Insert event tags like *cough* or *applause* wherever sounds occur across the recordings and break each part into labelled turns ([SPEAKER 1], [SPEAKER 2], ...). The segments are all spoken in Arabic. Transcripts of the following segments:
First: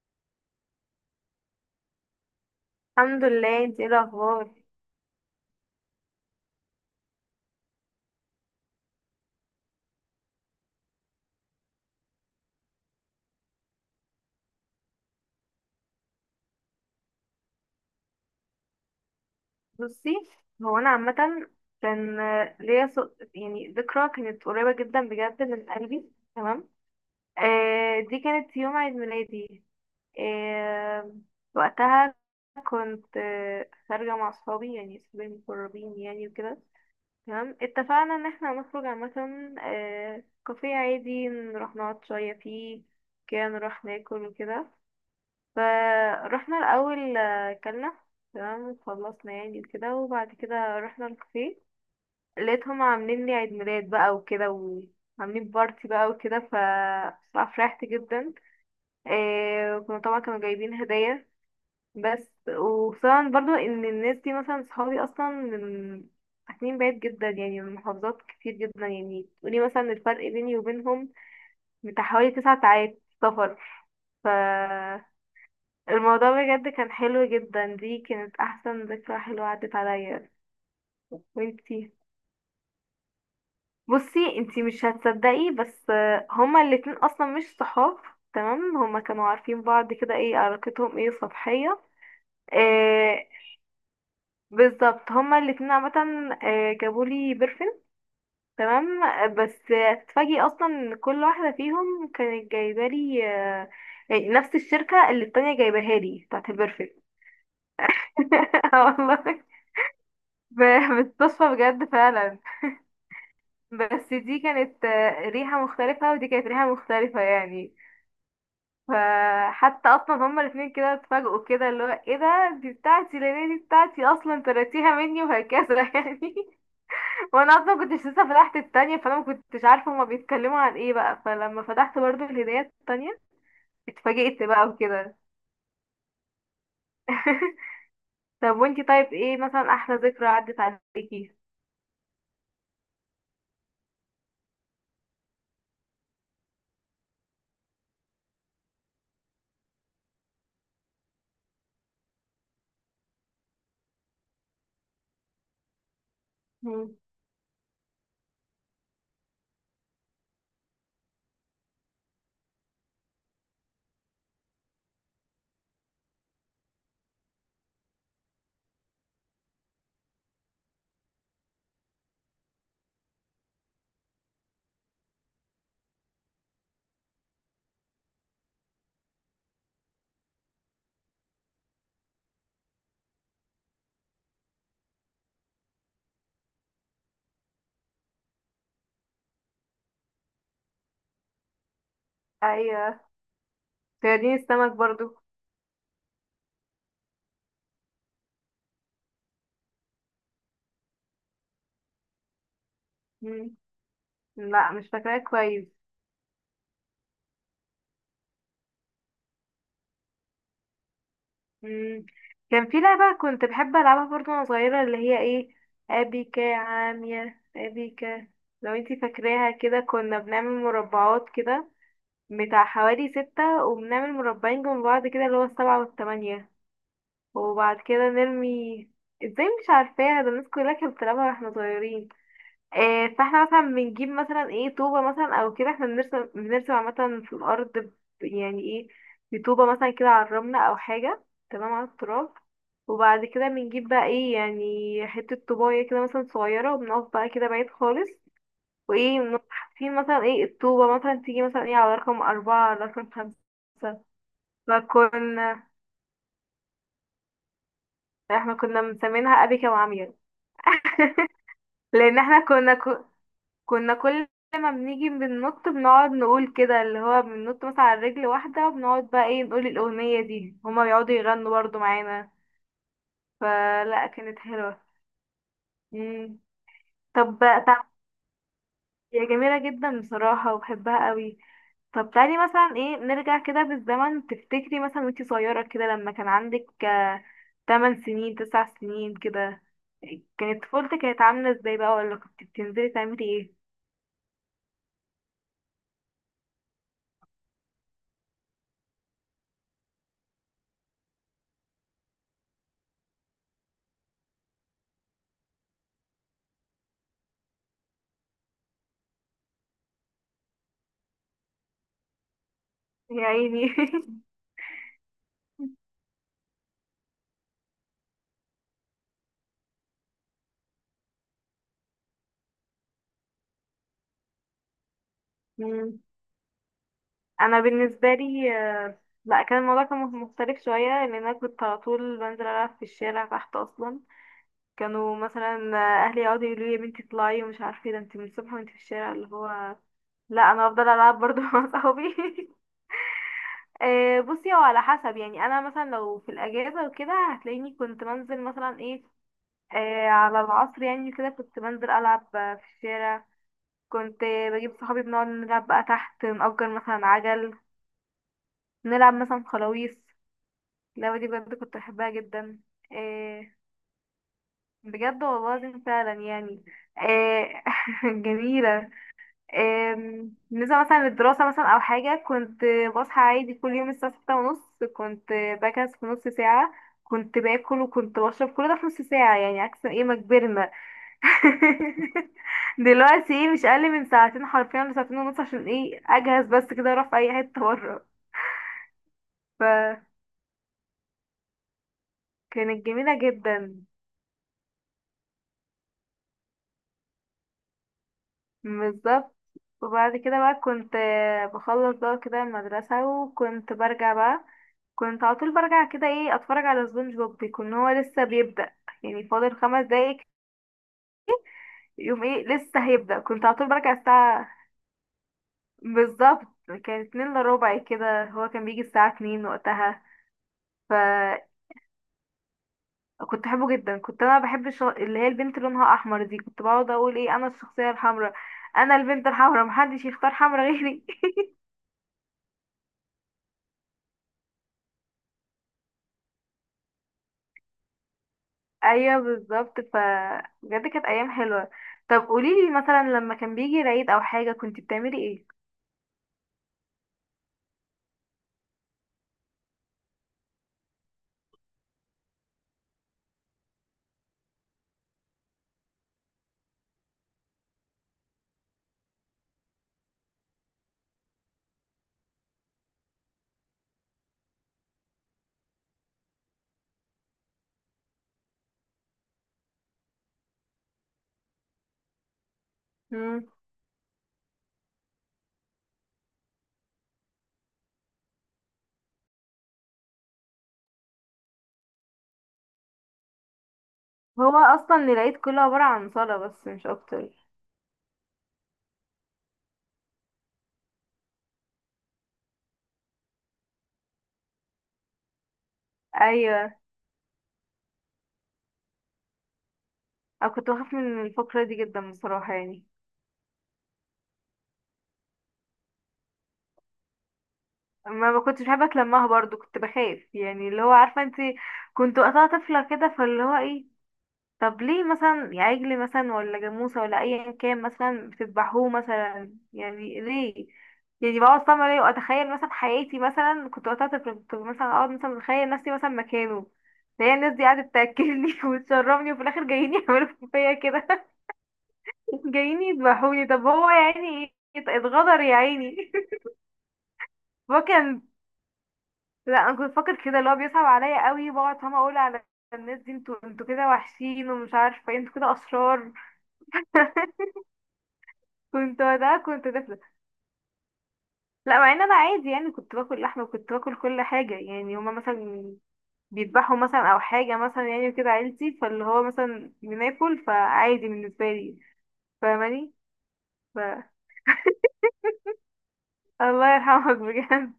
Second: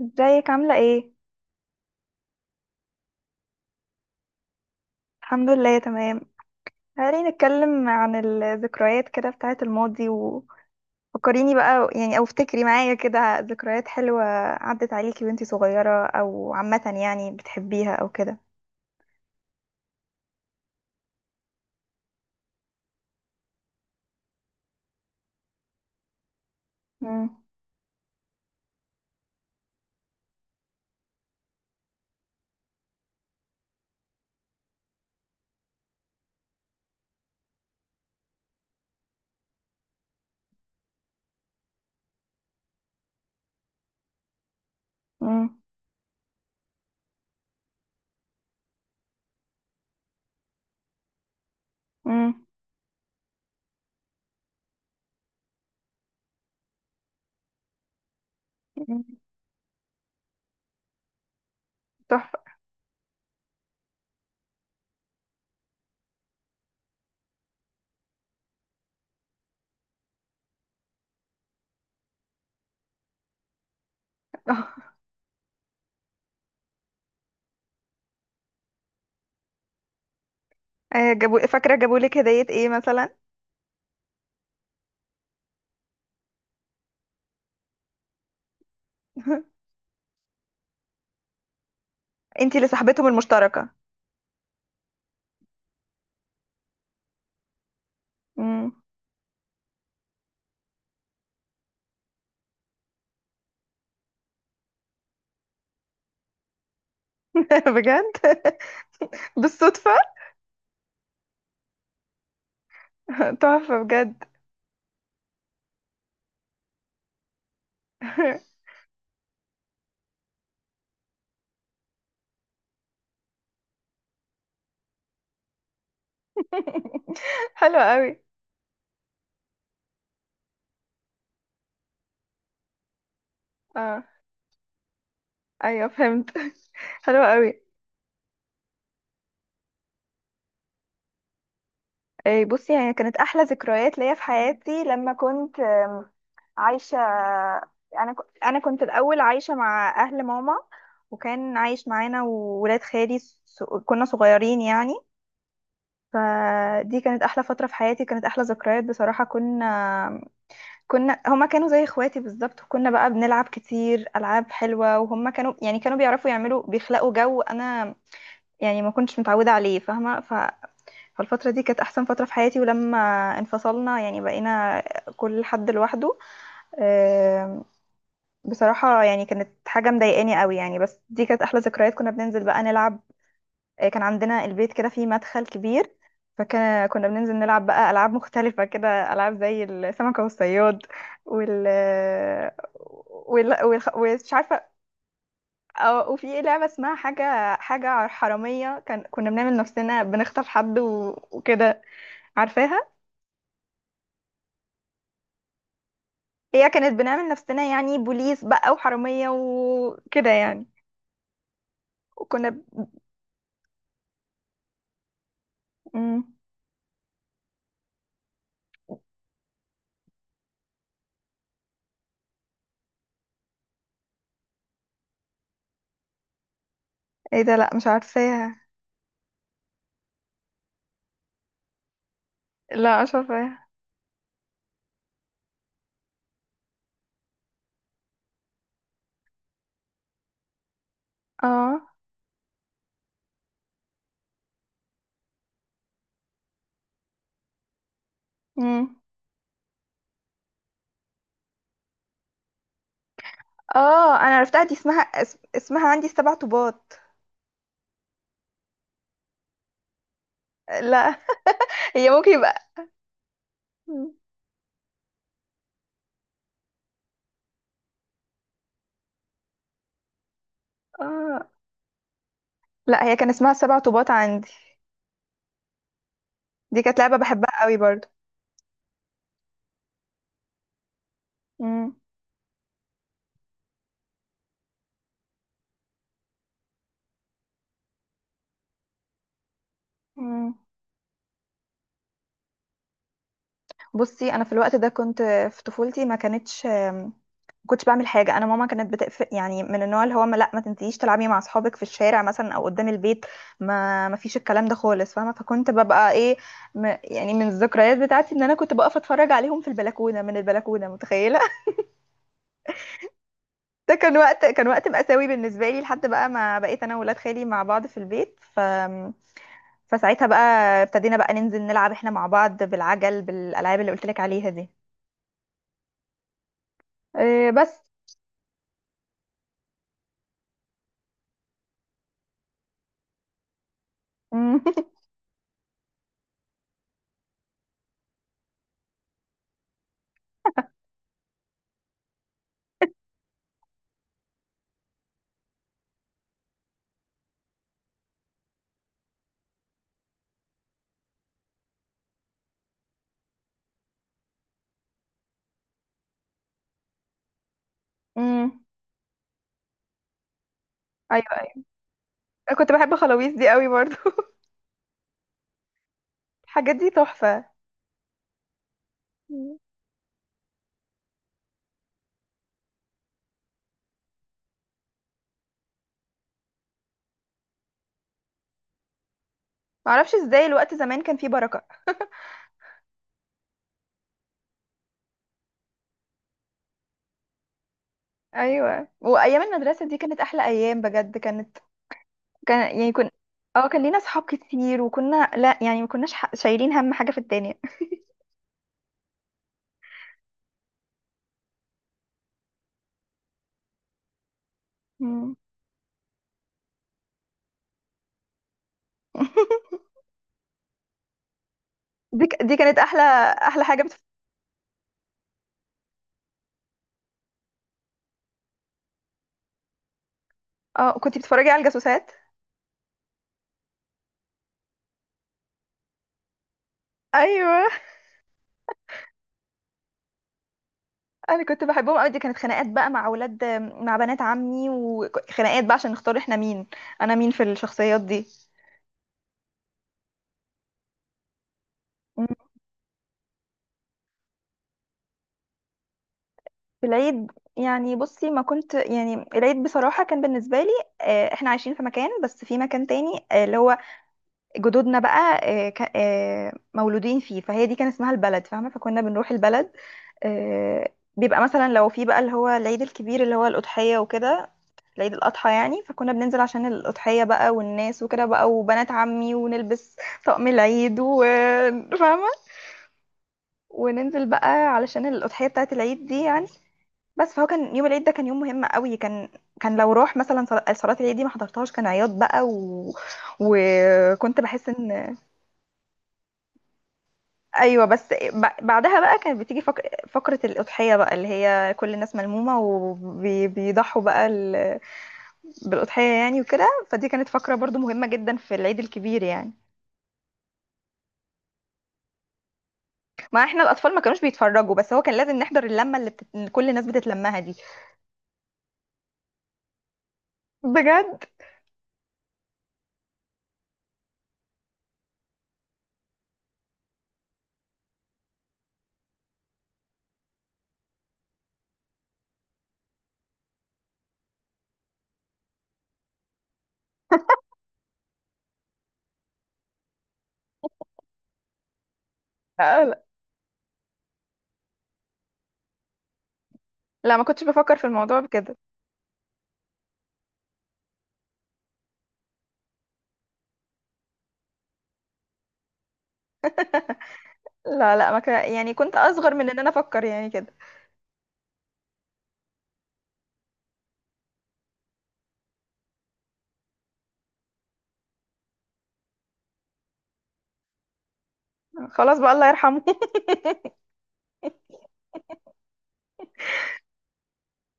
[SPEAKER 1] ازيك عاملة ايه؟
[SPEAKER 2] الحمد لله، انت ايه الاخبار؟
[SPEAKER 1] الحمد لله تمام. تعالي نتكلم عن الذكريات كده بتاعة الماضي. وفكريني بقى، يعني، او افتكري معايا كده ذكريات حلوة عدت عليكي وانتي صغيرة، او عامة يعني بتحبيها او كده.
[SPEAKER 2] بصي، هو انا عامه، كان يعني ذكرى كانت قريبه جدا بجد من قلبي. تمام.
[SPEAKER 1] مم،
[SPEAKER 2] دي كانت يوم عيد ميلادي. آه وقتها كنت خارجه مع اصحابي، يعني اصحابي المقربين، يعني وكده. تمام، اتفقنا ان احنا هنخرج عامه. كافيه عادي نروح نقعد شويه فيه، كده نروح ناكل وكده.
[SPEAKER 1] مم،
[SPEAKER 2] فروحنا الأول، كلنا. تمام، خلصنا يعني كده، وبعد كده رحنا الكافيه.
[SPEAKER 1] مم،
[SPEAKER 2] لقيتهم عاملين لي عيد ميلاد بقى وكده، وعاملين بارتي بقى وكده. بصراحة فرحت جدا.
[SPEAKER 1] مم.
[SPEAKER 2] إيه، وكانوا طبعا كانوا جايبين هدايا، بس
[SPEAKER 1] تحفة.
[SPEAKER 2] وطبعا برضو ان الناس دي مثلا صحابي اصلا من ساكنين بعيد جدا، يعني من محافظات كتير جدا، يعني تقولي مثلا الفرق بيني وبينهم بتاع حوالي 9 ساعات سفر. ف
[SPEAKER 1] *laughs*
[SPEAKER 2] الموضوع بجد كان حلو جدا، دي كانت احسن ذكرى حلوة عدت عليا.
[SPEAKER 1] آه، فاكرة،
[SPEAKER 2] وانتي؟
[SPEAKER 1] جابولك هدية ايه مثلا؟
[SPEAKER 2] بصي، انتي مش هتصدقي بس هما الاتنين اصلا مش صحاب. تمام، هما كانوا عارفين
[SPEAKER 1] *laughs*
[SPEAKER 2] بعض كده، ايه علاقتهم، ايه سطحية.
[SPEAKER 1] انتي اللي صاحبتهم
[SPEAKER 2] آه
[SPEAKER 1] المشتركة.
[SPEAKER 2] بالظبط، هما الاتنين عامة. جابولي برفن.
[SPEAKER 1] مم.
[SPEAKER 2] تمام، بس تفاجئي اصلا ان كل واحدة فيهم كانت جايبالي، يعني نفس الشركة اللي التانية جايباها لي بتاعت البرفن.
[SPEAKER 1] *laughs* بجد؟
[SPEAKER 2] *laughs* والله،
[SPEAKER 1] *laughs* بالصدفة؟
[SPEAKER 2] بتصفى بجد فعلا.
[SPEAKER 1] *laughs* تحفة
[SPEAKER 2] بس
[SPEAKER 1] بجد.
[SPEAKER 2] دي كانت ريحة مختلفة، ودي كانت ريحة مختلفة، يعني.
[SPEAKER 1] *laughs*
[SPEAKER 2] فحتى اصلا هما الاتنين كده اتفاجئوا، كده اللي هو ايه ده، دي بتاعتي لان دي بتاعتي اصلا تراتيها مني وهكذا *laughs* يعني. وانا اصلا
[SPEAKER 1] حلوة
[SPEAKER 2] مكنتش
[SPEAKER 1] قوي.
[SPEAKER 2] لسه فتحت التانية، فانا مكنتش عارفة هما بيتكلموا عن ايه بقى. فلما فتحت برضو الهدايا التانية، اتفاجئت بقى وكده.
[SPEAKER 1] ايوه فهمت. *laughs* حلوة
[SPEAKER 2] *laughs*
[SPEAKER 1] قوي.
[SPEAKER 2] طب وانتي، طيب ايه مثلا احلى ذكرى عدت عليكي؟
[SPEAKER 1] إيه، بصي، هي كانت احلى ذكريات ليا في حياتي لما كنت عايشه. انا كنت الاول عايشه مع اهل ماما، وكان عايش معانا وولاد خالي كنا صغيرين يعني.
[SPEAKER 2] مم.
[SPEAKER 1] فدي كانت احلى فتره في حياتي، كانت احلى ذكريات بصراحه. كنا هما، كانوا زي اخواتي بالظبط، وكنا بقى بنلعب كتير العاب حلوه، وهما كانوا يعني كانوا بيعرفوا يعملوا، بيخلقوا جو انا يعني ما كنتش متعوده عليه، فاهمه. فالفترة دي كانت أحسن فترة في حياتي، ولما انفصلنا يعني بقينا كل حد لوحده. آم، بصراحة يعني كانت حاجة مضايقاني قوي يعني، بس دي كانت أحلى ذكريات. كنا بننزل بقى نلعب. كان عندنا البيت كده فيه مدخل كبير، فكنا بننزل نلعب بقى ألعاب مختلفة كده، ألعاب زي السمكة والصياد، وال
[SPEAKER 2] ايوه،
[SPEAKER 1] ومش
[SPEAKER 2] صيادين
[SPEAKER 1] عارفة.
[SPEAKER 2] السمك برضو.
[SPEAKER 1] وفي لعبة اسمها حاجة حرامية، كنا بنعمل نفسنا بنخطف حد وكده، عارفاها.
[SPEAKER 2] مم. لا، مش فاكراها كويس.
[SPEAKER 1] هي كانت بنعمل نفسنا يعني بوليس بقى وحرامية وكده يعني،
[SPEAKER 2] مم.
[SPEAKER 1] وكنا
[SPEAKER 2] كان في
[SPEAKER 1] ب...
[SPEAKER 2] لعبة كنت بحب ألعبها برضو وأنا صغيرة، اللي هي ايه،
[SPEAKER 1] مم.
[SPEAKER 2] أبيكا، يا عامية أبيكا. لو انتي فاكراها، كده كنا بنعمل مربعات كده بتاع حوالي ستة، وبنعمل مربعين جنب بعض كده اللي هو السبعة والتمانية.
[SPEAKER 1] ايه ده، لا
[SPEAKER 2] وبعد
[SPEAKER 1] مش
[SPEAKER 2] كده
[SPEAKER 1] عارفاها.
[SPEAKER 2] نرمي. ازاي مش عارفاها؟ ده الناس كلها كانت بتلعبها واحنا صغيرين.
[SPEAKER 1] لا مش
[SPEAKER 2] فاحنا مثلا
[SPEAKER 1] عارفاها.
[SPEAKER 2] بنجيب مثلا ايه طوبة مثلا او كده، احنا بنرسم عامة في الأرض، يعني ايه، بطوبة مثلا كده على الرملة أو حاجة. تمام،
[SPEAKER 1] اه.
[SPEAKER 2] على التراب. وبعد كده بنجيب بقى ايه، يعني حتة طوباية كده مثلا صغيرة، وبنقف بقى كده بعيد خالص.
[SPEAKER 1] مم.
[SPEAKER 2] وايه، بنقف حاطين مثلا ايه الطوبة مثلا تيجي مثلا ايه على رقم أربعة، على رقم خمسة.
[SPEAKER 1] اه، انا عرفتها دي،
[SPEAKER 2] فكنا
[SPEAKER 1] اسمها عندي السبع طوبات.
[SPEAKER 2] احنا كنا مسمينها أبيكا وعمية.
[SPEAKER 1] لا. *laughs* هي
[SPEAKER 2] لأن
[SPEAKER 1] ممكن
[SPEAKER 2] احنا
[SPEAKER 1] يبقى.
[SPEAKER 2] كنا
[SPEAKER 1] مم.
[SPEAKER 2] كل ما بنيجي بننط، بنقعد نقول كده اللي هو بننط مثلا على رجل واحدة، وبنقعد بقى ايه نقول الأغنية دي، هما بيقعدوا
[SPEAKER 1] اه
[SPEAKER 2] يغنوا برضو معانا.
[SPEAKER 1] لا، هي كان اسمها السبع
[SPEAKER 2] فلا،
[SPEAKER 1] طوبات
[SPEAKER 2] كانت
[SPEAKER 1] عندي.
[SPEAKER 2] حلوة. مم.
[SPEAKER 1] دي كانت لعبة
[SPEAKER 2] طب
[SPEAKER 1] بحبها قوي
[SPEAKER 2] طب
[SPEAKER 1] برضو.
[SPEAKER 2] هي جميلة جدا بصراحة وبحبها قوي.
[SPEAKER 1] مم.
[SPEAKER 2] طب، تعالي مثلا ايه نرجع كده بالزمن. تفتكري مثلا وانتي صغيرة كده لما كان عندك 8 سنين، 9 سنين كده،
[SPEAKER 1] مم.
[SPEAKER 2] كانت طفولتك كانت عاملة ازاي بقى؟ ولا كنت بتنزلي تعملي ايه؟
[SPEAKER 1] بصي، انا في الوقت ده كنت في طفولتي ما كنتش بعمل حاجه. انا ماما كانت بتقفل، يعني من النوع اللي هو، ما، لا ما تنسيش تلعبي مع اصحابك في الشارع مثلا او قدام البيت. ما فيش الكلام ده خالص، فاهمه. فكنت ببقى ايه، يعني من الذكريات بتاعتي ان انا كنت بقف اتفرج عليهم في البلكونه، من البلكونه، متخيله.
[SPEAKER 2] يا عيني.
[SPEAKER 1] *laughs* ده كان
[SPEAKER 2] *laughs*
[SPEAKER 1] وقت كان وقت مأساوي بالنسبه لي، لحد بقى ما بقيت انا وولاد خالي مع بعض في البيت. فساعتها بقى ابتدينا بقى ننزل نلعب احنا مع بعض بالعجل، بالالعاب اللي قلت لك عليها دي.
[SPEAKER 2] مم.
[SPEAKER 1] إيه
[SPEAKER 2] انا
[SPEAKER 1] بس.
[SPEAKER 2] بالنسبه لي، لا كان الموضوع كان مختلف شويه، لان انا كنت على طول بنزل العب في الشارع تحت اصلا.
[SPEAKER 1] *laughs*
[SPEAKER 2] كانوا مثلا، اهلي يقعدوا يقولوا لي: يا بنتي اطلعي ومش عارفه إيه، ده انت من الصبح وانت في الشارع، اللي هو. لا، انا هفضل العب برضو مع صحابي. *laughs* بصي، هو على حسب. يعني انا مثلا لو في الاجازه وكده هتلاقيني كنت بنزل مثلا ايه، على العصر، يعني كده كنت بنزل العب في الشارع. كنت بجيب صحابي بنقعد نلعب بقى تحت، نأجر مثلا عجل.
[SPEAKER 1] امم.
[SPEAKER 2] نلعب مثلا خلاويص. اللعبة
[SPEAKER 1] ايوه
[SPEAKER 2] دي بجد
[SPEAKER 1] ايوه.
[SPEAKER 2] كنت بحبها
[SPEAKER 1] أنا
[SPEAKER 2] جدا.
[SPEAKER 1] كنت بحب خلاويص دي
[SPEAKER 2] إيه،
[SPEAKER 1] قوي برضو. *laughs*
[SPEAKER 2] بجد والله العظيم فعلا يعني.
[SPEAKER 1] الحاجات دي تحفه.
[SPEAKER 2] إيه *laughs* جميلة.
[SPEAKER 1] مم.
[SPEAKER 2] إيه، بالنسبة مثلا للدراسة مثلا أو حاجة، كنت بصحى عادي كل يوم الساعة 6:30. كنت بجهز في نص ساعة. كنت باكل وكنت بشرب كل ده في نص ساعة، يعني عكس ايه
[SPEAKER 1] معرفش
[SPEAKER 2] ما
[SPEAKER 1] ازاي
[SPEAKER 2] كبرنا.
[SPEAKER 1] الوقت زمان كان فيه بركه.
[SPEAKER 2] *laughs* دلوقتي ايه مش أقل من ساعتين، حرفيا لساعتين ونص، عشان ايه أجهز بس كده أروح في أي حتة بره.
[SPEAKER 1] ايوه، وايام المدرسه دي
[SPEAKER 2] فكانت
[SPEAKER 1] كانت احلى ايام بجد كانت كان يعني كن
[SPEAKER 2] جميلة
[SPEAKER 1] اه، كان
[SPEAKER 2] جدا،
[SPEAKER 1] لينا صحاب كتير، وكنا، لا يعني ما كناش شايلين هم حاجه في الدنيا.
[SPEAKER 2] بالظبط. وبعد كده بقى كنت بخلص بقى كده المدرسة، وكنت برجع بقى. كنت
[SPEAKER 1] مم.
[SPEAKER 2] على طول برجع، كده ايه، اتفرج على سبونج بوب. بيكون هو لسه بيبدأ، يعني فاضل
[SPEAKER 1] *laughs*
[SPEAKER 2] 5 دقايق. يوم
[SPEAKER 1] دي ك-
[SPEAKER 2] ايه
[SPEAKER 1] دي كانت
[SPEAKER 2] لسه
[SPEAKER 1] احلى
[SPEAKER 2] هيبدأ. كنت على
[SPEAKER 1] احلى
[SPEAKER 2] طول
[SPEAKER 1] حاجه
[SPEAKER 2] برجع
[SPEAKER 1] بتف...
[SPEAKER 2] الساعة، بالظبط كان 1:45 كده، هو كان بيجي الساعة اتنين وقتها.
[SPEAKER 1] اه، كنت بتتفرجي على
[SPEAKER 2] فكنت
[SPEAKER 1] الجاسوسات.
[SPEAKER 2] بحبه جدا. كنت انا بحب اللي هي البنت اللي لونها احمر دي، كنت بقعد اقول ايه: انا
[SPEAKER 1] ايوه،
[SPEAKER 2] الشخصية الحمراء، انا البنت الحمراء، محدش يختار حمراء غيري.
[SPEAKER 1] انا كنت بحبهم قوي، دي كانت خناقات بقى مع اولاد، مع بنات عمي، وخناقات بقى عشان نختار احنا مين، انا مين في الشخصيات دي.
[SPEAKER 2] ايوه، بالظبط. بجد كانت ايام حلوه. طب، قوليلي مثلا لما كان بيجي العيد او حاجه كنت بتعملي ايه؟
[SPEAKER 1] في العيد يعني، بصي، ما كنت يعني، العيد بصراحة كان بالنسبة لي، احنا عايشين في مكان، بس في مكان تاني، اللي هو جدودنا بقى، مولودين فيه، فهي دي كان اسمها البلد، فاهمة، فكنا بنروح البلد. بيبقى مثلا لو في بقى اللي هو العيد الكبير اللي هو الأضحية وكده، العيد الأضحى يعني. فكنا بننزل عشان الأضحية بقى والناس وكده بقى، وبنات عمي، ونلبس طقم العيد، وفاهمة،
[SPEAKER 2] مم.
[SPEAKER 1] وننزل بقى علشان الأضحية بتاعت العيد دي يعني. بس فهو كان يوم العيد ده، كان يوم مهم قوي كان لو روح مثلا صلاة العيد دي ما حضرتهاش كان عياط بقى. وكنت
[SPEAKER 2] هو
[SPEAKER 1] بحس
[SPEAKER 2] اصلا
[SPEAKER 1] ان
[SPEAKER 2] العيد كله عباره عن صلاه بس، مش اكتر.
[SPEAKER 1] ايوه، بس بعدها بقى كانت بتيجي فقرة الأضحية بقى، اللي هي كل الناس ملمومة وبيضحوا بقى بالأضحية يعني وكده.
[SPEAKER 2] ايوه،
[SPEAKER 1] فدي كانت فقرة برضو مهمة جدا في العيد الكبير يعني.
[SPEAKER 2] انا كنت بخاف من الفقره دي جدا بصراحه يعني.
[SPEAKER 1] ما احنا الأطفال ما كانوش بيتفرجوا، بس هو كان لازم نحضر اللمة اللي كل الناس بتتلمها دي.
[SPEAKER 2] ما كنتش بحب اتلمها برضو، كنت بخاف يعني، اللي هو عارفه
[SPEAKER 1] بجد.
[SPEAKER 2] انت. كنت وقتها طفله كده، فاللي هو ايه. طب ليه مثلا يا عجل مثلا، ولا جاموسة، ولا أيا كان مثلا بتذبحوه مثلا، يعني ليه؟ يعني بقعد فاهمة ليه وأتخيل مثلا حياتي، مثلا كنت وقتها طفلة، كنت مثلا أقعد مثلا متخيل نفسي مثلا مكانه. هي الناس دي قاعدة تأكلني *laughs* وتشربني، وفي الآخر جايين يعملوا فيا كده *laughs* جايين
[SPEAKER 1] آه، لا،
[SPEAKER 2] يذبحوني. طب هو يعني اتغدر، يا عيني. *laughs*
[SPEAKER 1] لا ما كنتش بفكر
[SPEAKER 2] هو
[SPEAKER 1] في الموضوع
[SPEAKER 2] كان.
[SPEAKER 1] بكده.
[SPEAKER 2] لا، أنا كنت فاكر كده اللي هو بيصعب عليا قوي. بقعد فاهمة أقول على الناس دي: انتوا كده وحشين ومش عارفة ايه، انتوا كده أشرار.
[SPEAKER 1] لا، لا ما كان، يعني كنت
[SPEAKER 2] كنت
[SPEAKER 1] اصغر
[SPEAKER 2] وقتها
[SPEAKER 1] من ان
[SPEAKER 2] كنت
[SPEAKER 1] انا
[SPEAKER 2] طفلة.
[SPEAKER 1] افكر يعني كده.
[SPEAKER 2] لا، مع ان انا عادي يعني، كنت باكل لحمه وكنت باكل كل حاجه. يعني هما مثلا بيذبحوا مثلا او حاجه مثلا يعني كده عيلتي، فاللي هو مثلا بناكل، فعادي بالنسبه لي.
[SPEAKER 1] خلاص بقى، الله يرحمه.
[SPEAKER 2] فاهماني.
[SPEAKER 1] *laughs*
[SPEAKER 2] ف... الله يرحمك *laughs* بجد.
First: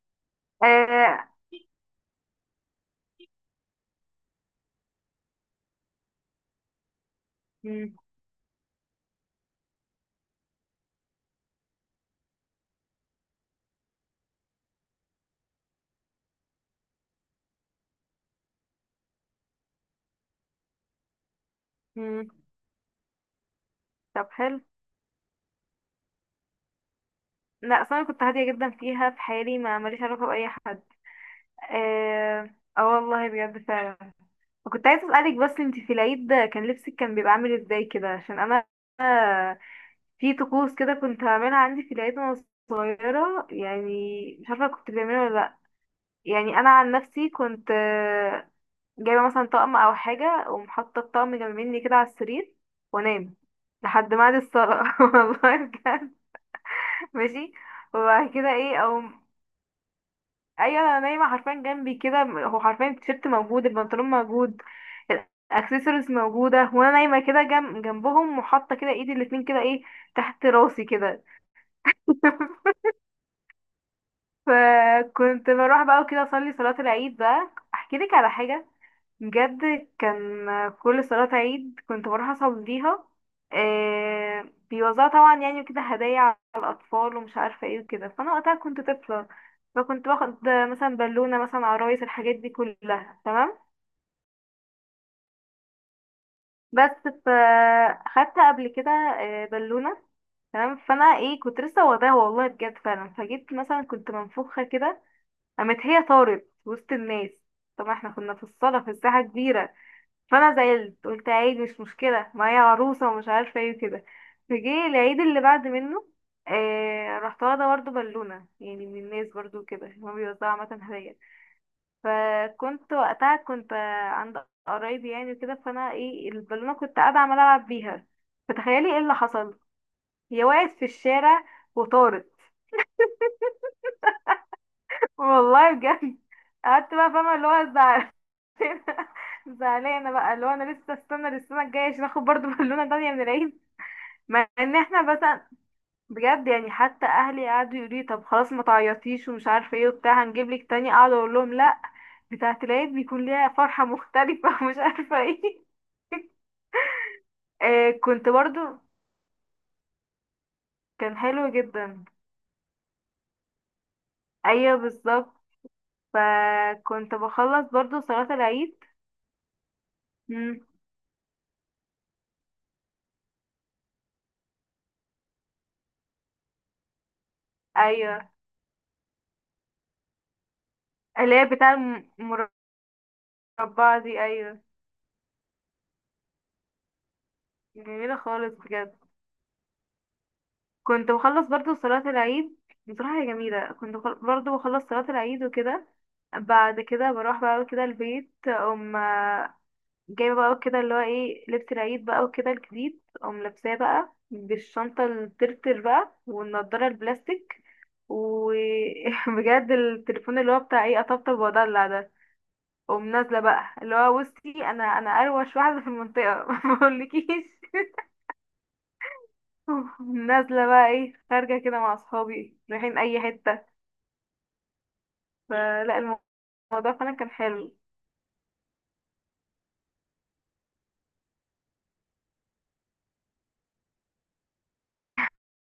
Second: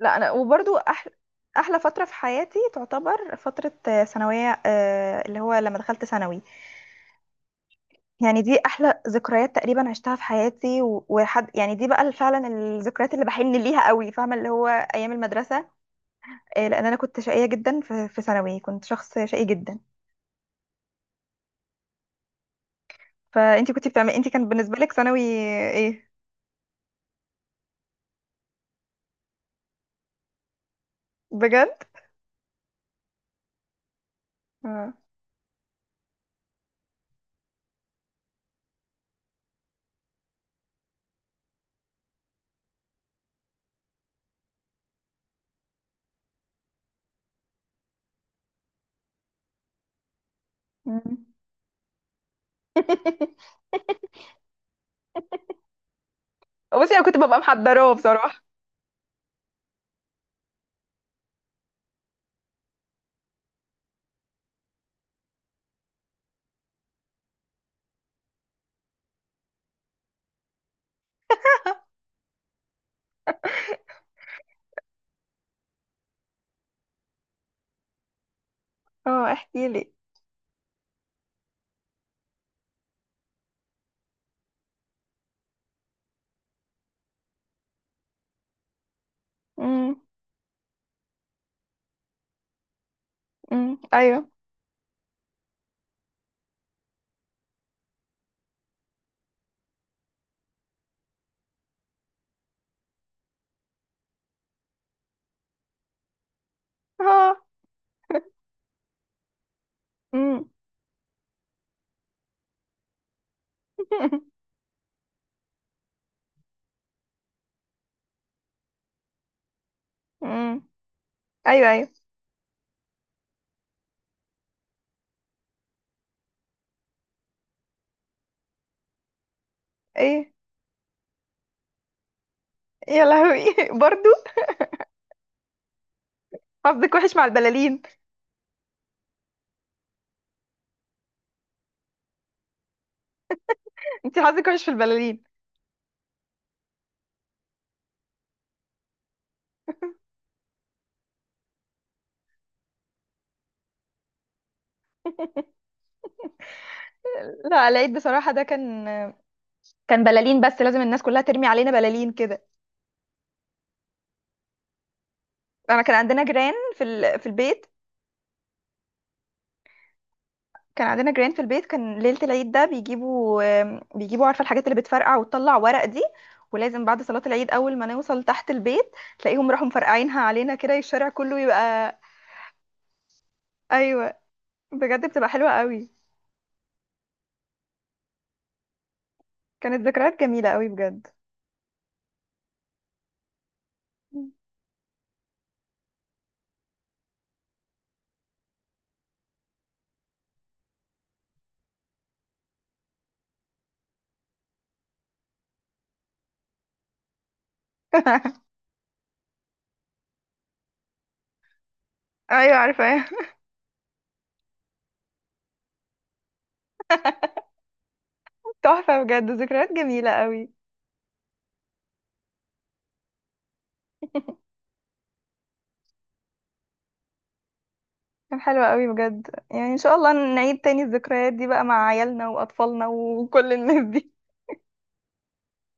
[SPEAKER 1] لا، انا وبرضو احلى
[SPEAKER 2] آه...
[SPEAKER 1] احلى فتره في حياتي تعتبر فتره، ثانويه، اللي هو لما دخلت ثانوي.
[SPEAKER 2] مم،
[SPEAKER 1] يعني دي احلى ذكريات تقريبا عشتها في حياتي، وحد يعني، دي بقى فعلا الذكريات اللي بحن ليها قوي، فاهمه، اللي هو ايام المدرسه. لان انا كنت شقيه جدا في ثانوي، كنت شخص شقي جدا.
[SPEAKER 2] مم.
[SPEAKER 1] فانتي كنت بتعملي
[SPEAKER 2] طب،
[SPEAKER 1] انتي كان
[SPEAKER 2] حلو.
[SPEAKER 1] بالنسبه لك ثانوي؟ ايه.
[SPEAKER 2] لا، اصل انا كنت هاديه جدا فيها، في حالي، ما ماليش علاقه باي حد.
[SPEAKER 1] بجد.
[SPEAKER 2] اه، آه والله بجد فعلا. وكنت
[SPEAKER 1] آه.
[SPEAKER 2] عايزه اسالك بس، انت في العيد كان لبسك كان بيبقى عامل ازاي كده؟ عشان انا في طقوس كده كنت هعملها عندي في العيد وانا صغيرة، يعني مش عارفة كنت بتعملها ولا لأ. يعني أنا عن نفسي كنت جايبة مثلا طقم أو حاجة، ومحطة
[SPEAKER 1] مم.
[SPEAKER 2] الطقم جنب مني كده على السرير. وأنام
[SPEAKER 1] *laughs*
[SPEAKER 2] لحد ميعاد الصلاة. *laughs* والله بجد.
[SPEAKER 1] بصي، انا كنت ببقى
[SPEAKER 2] ماشي.
[SPEAKER 1] محضراه
[SPEAKER 2] وبعد
[SPEAKER 1] بصراحه.
[SPEAKER 2] كده ايه، أو أيوة، أنا نايمة حرفيا جنبي كده، هو حرفيا التيشيرت موجود، البنطلون موجود، الاكسسوارز موجودة، وأنا نايمة كده جنب جنبهم، وحاطة كده ايدي الاتنين كده ايه تحت راسي كده. *laughs* فكنت بروح بقى وكده اصلي صلاة العيد بقى. احكي لك على حاجة
[SPEAKER 1] اه احكي
[SPEAKER 2] بجد.
[SPEAKER 1] لي.
[SPEAKER 2] كان كل صلاة عيد كنت بروح اصليها، آه، بيوزعوا طبعا يعني وكده هدايا على الاطفال ومش عارفة ايه وكده. فانا وقتها كنت طفلة،
[SPEAKER 1] امم.
[SPEAKER 2] فكنت باخد مثلا بالونة، مثلا عرايس، الحاجات دي كلها. تمام،
[SPEAKER 1] ايوه.
[SPEAKER 2] بس فاخدت قبل كده بالونة. تمام، فانا ايه كنت لسه واخداها، والله بجد فعلا. فجيت مثلا كنت منفوخة كده، قامت هي طارت وسط الناس.
[SPEAKER 1] اه.
[SPEAKER 2] طبعا احنا كنا في الساحة كبيرة.
[SPEAKER 1] امم.
[SPEAKER 2] فأنا زعلت، قلت عادي مش مشكلة، ما هي عروسة ومش عارفة ايه وكده.
[SPEAKER 1] *laughs*
[SPEAKER 2] فجه العيد اللي بعد منه، رحت واخدة برضه بالونة، يعني من الناس برضه، كده هما
[SPEAKER 1] امم
[SPEAKER 2] بيوزعوا عامة هدايا.
[SPEAKER 1] ايوه ايوه.
[SPEAKER 2] فكنت وقتها كنت عند قرايبي يعني وكده. فأنا ايه البالونة كنت قاعدة عمالة ألعب بيها. فتخيلي ايه اللي حصل.
[SPEAKER 1] ايه.
[SPEAKER 2] هي وقعت في الشارع وطارت.
[SPEAKER 1] يا لهوي. *laughs* برضو
[SPEAKER 2] *laughs* والله بجد. قعدت
[SPEAKER 1] حظك
[SPEAKER 2] بقى
[SPEAKER 1] وحش مع
[SPEAKER 2] فاهمة اللي هو
[SPEAKER 1] البلالين.
[SPEAKER 2] ازعل، زعلانه بقى، اللي هو انا لسه استنى للسنه الجايه عشان اخد برضه *laughs* بالونه تانية من العيد.
[SPEAKER 1] انت حظك
[SPEAKER 2] مع
[SPEAKER 1] وحش في
[SPEAKER 2] ان احنا
[SPEAKER 1] البلالين.
[SPEAKER 2] مثلا، بجد يعني حتى اهلي قعدوا يقولوا لي: طب خلاص، ما تعيطيش ومش عارفه ايه وبتاع، هنجيب لك تاني. اقعد اقول لهم: لا، بتاعه العيد بيكون ليها فرحه مختلفه *laughs* ومش عارفه ايه.
[SPEAKER 1] لا، العيد
[SPEAKER 2] كنت
[SPEAKER 1] بصراحة ده
[SPEAKER 2] برضو،
[SPEAKER 1] كان بلالين، بس لازم الناس
[SPEAKER 2] كان
[SPEAKER 1] كلها ترمي
[SPEAKER 2] حلو
[SPEAKER 1] علينا
[SPEAKER 2] جدا.
[SPEAKER 1] بلالين كده.
[SPEAKER 2] ايوه، بالظبط.
[SPEAKER 1] انا كان عندنا جيران
[SPEAKER 2] فكنت
[SPEAKER 1] في البيت،
[SPEAKER 2] بخلص برضو صلاه العيد. مم.
[SPEAKER 1] كان عندنا جيران في البيت، كان ليلة العيد ده بيجيبوا عارفة، الحاجات اللي بتفرقع وتطلع ورق دي. ولازم بعد صلاة العيد، أول ما نوصل
[SPEAKER 2] ايوه،
[SPEAKER 1] تحت البيت، تلاقيهم راحوا مفرقعينها علينا كده، الشارع
[SPEAKER 2] اللي
[SPEAKER 1] كله
[SPEAKER 2] هي بتاع
[SPEAKER 1] يبقى.
[SPEAKER 2] المربعه
[SPEAKER 1] ايوه.
[SPEAKER 2] دي، ايوه.
[SPEAKER 1] بجد بتبقى حلوه قوي.
[SPEAKER 2] جميله خالص بجد.
[SPEAKER 1] كانت ذكريات جميله قوي بجد.
[SPEAKER 2] كنت بخلص برضو صلاة العيد، بصراحة هي جميلة. كنت برضو بخلص صلاة العيد وكده. بعد كده بروح بقى كده البيت، أقوم جايبة بقى كده اللي هو ايه لبس العيد بقى وكده الجديد، أقوم لابساه بقى بالشنطة الترتر بقى والنضارة البلاستيك.
[SPEAKER 1] *laughs*
[SPEAKER 2] وبجد *laughs* التليفون اللي هو بتاع ايه أطبطب وأدلع ده.
[SPEAKER 1] ايوه عارفه.
[SPEAKER 2] أقوم
[SPEAKER 1] *laughs*
[SPEAKER 2] نازلة بقى اللي هو بصي، أنا أروش واحدة في المنطقة، *laughs* ما أقولكيش.
[SPEAKER 1] تحفه بجد، ذكريات جميله قوي.
[SPEAKER 2] نازلة بقى ايه، خارجة كده مع أصحابي، رايحين أي حتة. فلا، الموضوع فعلا كان حلو.
[SPEAKER 1] كان حلوه قوي بجد يعني، ان شاء الله نعيد تاني الذكريات دي بقى مع عيالنا واطفالنا وكل الناس دي. *laughs*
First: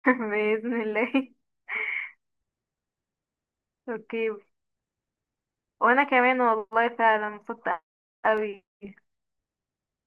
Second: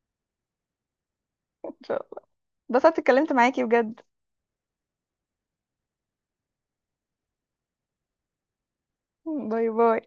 [SPEAKER 2] *laughs* بإذن الله.
[SPEAKER 1] ان شاء الله. اتبسطت اتكلمت معاكي بجد.
[SPEAKER 2] اوكي، وانا كمان والله فعلا انبسطت قوي.
[SPEAKER 1] باي باي.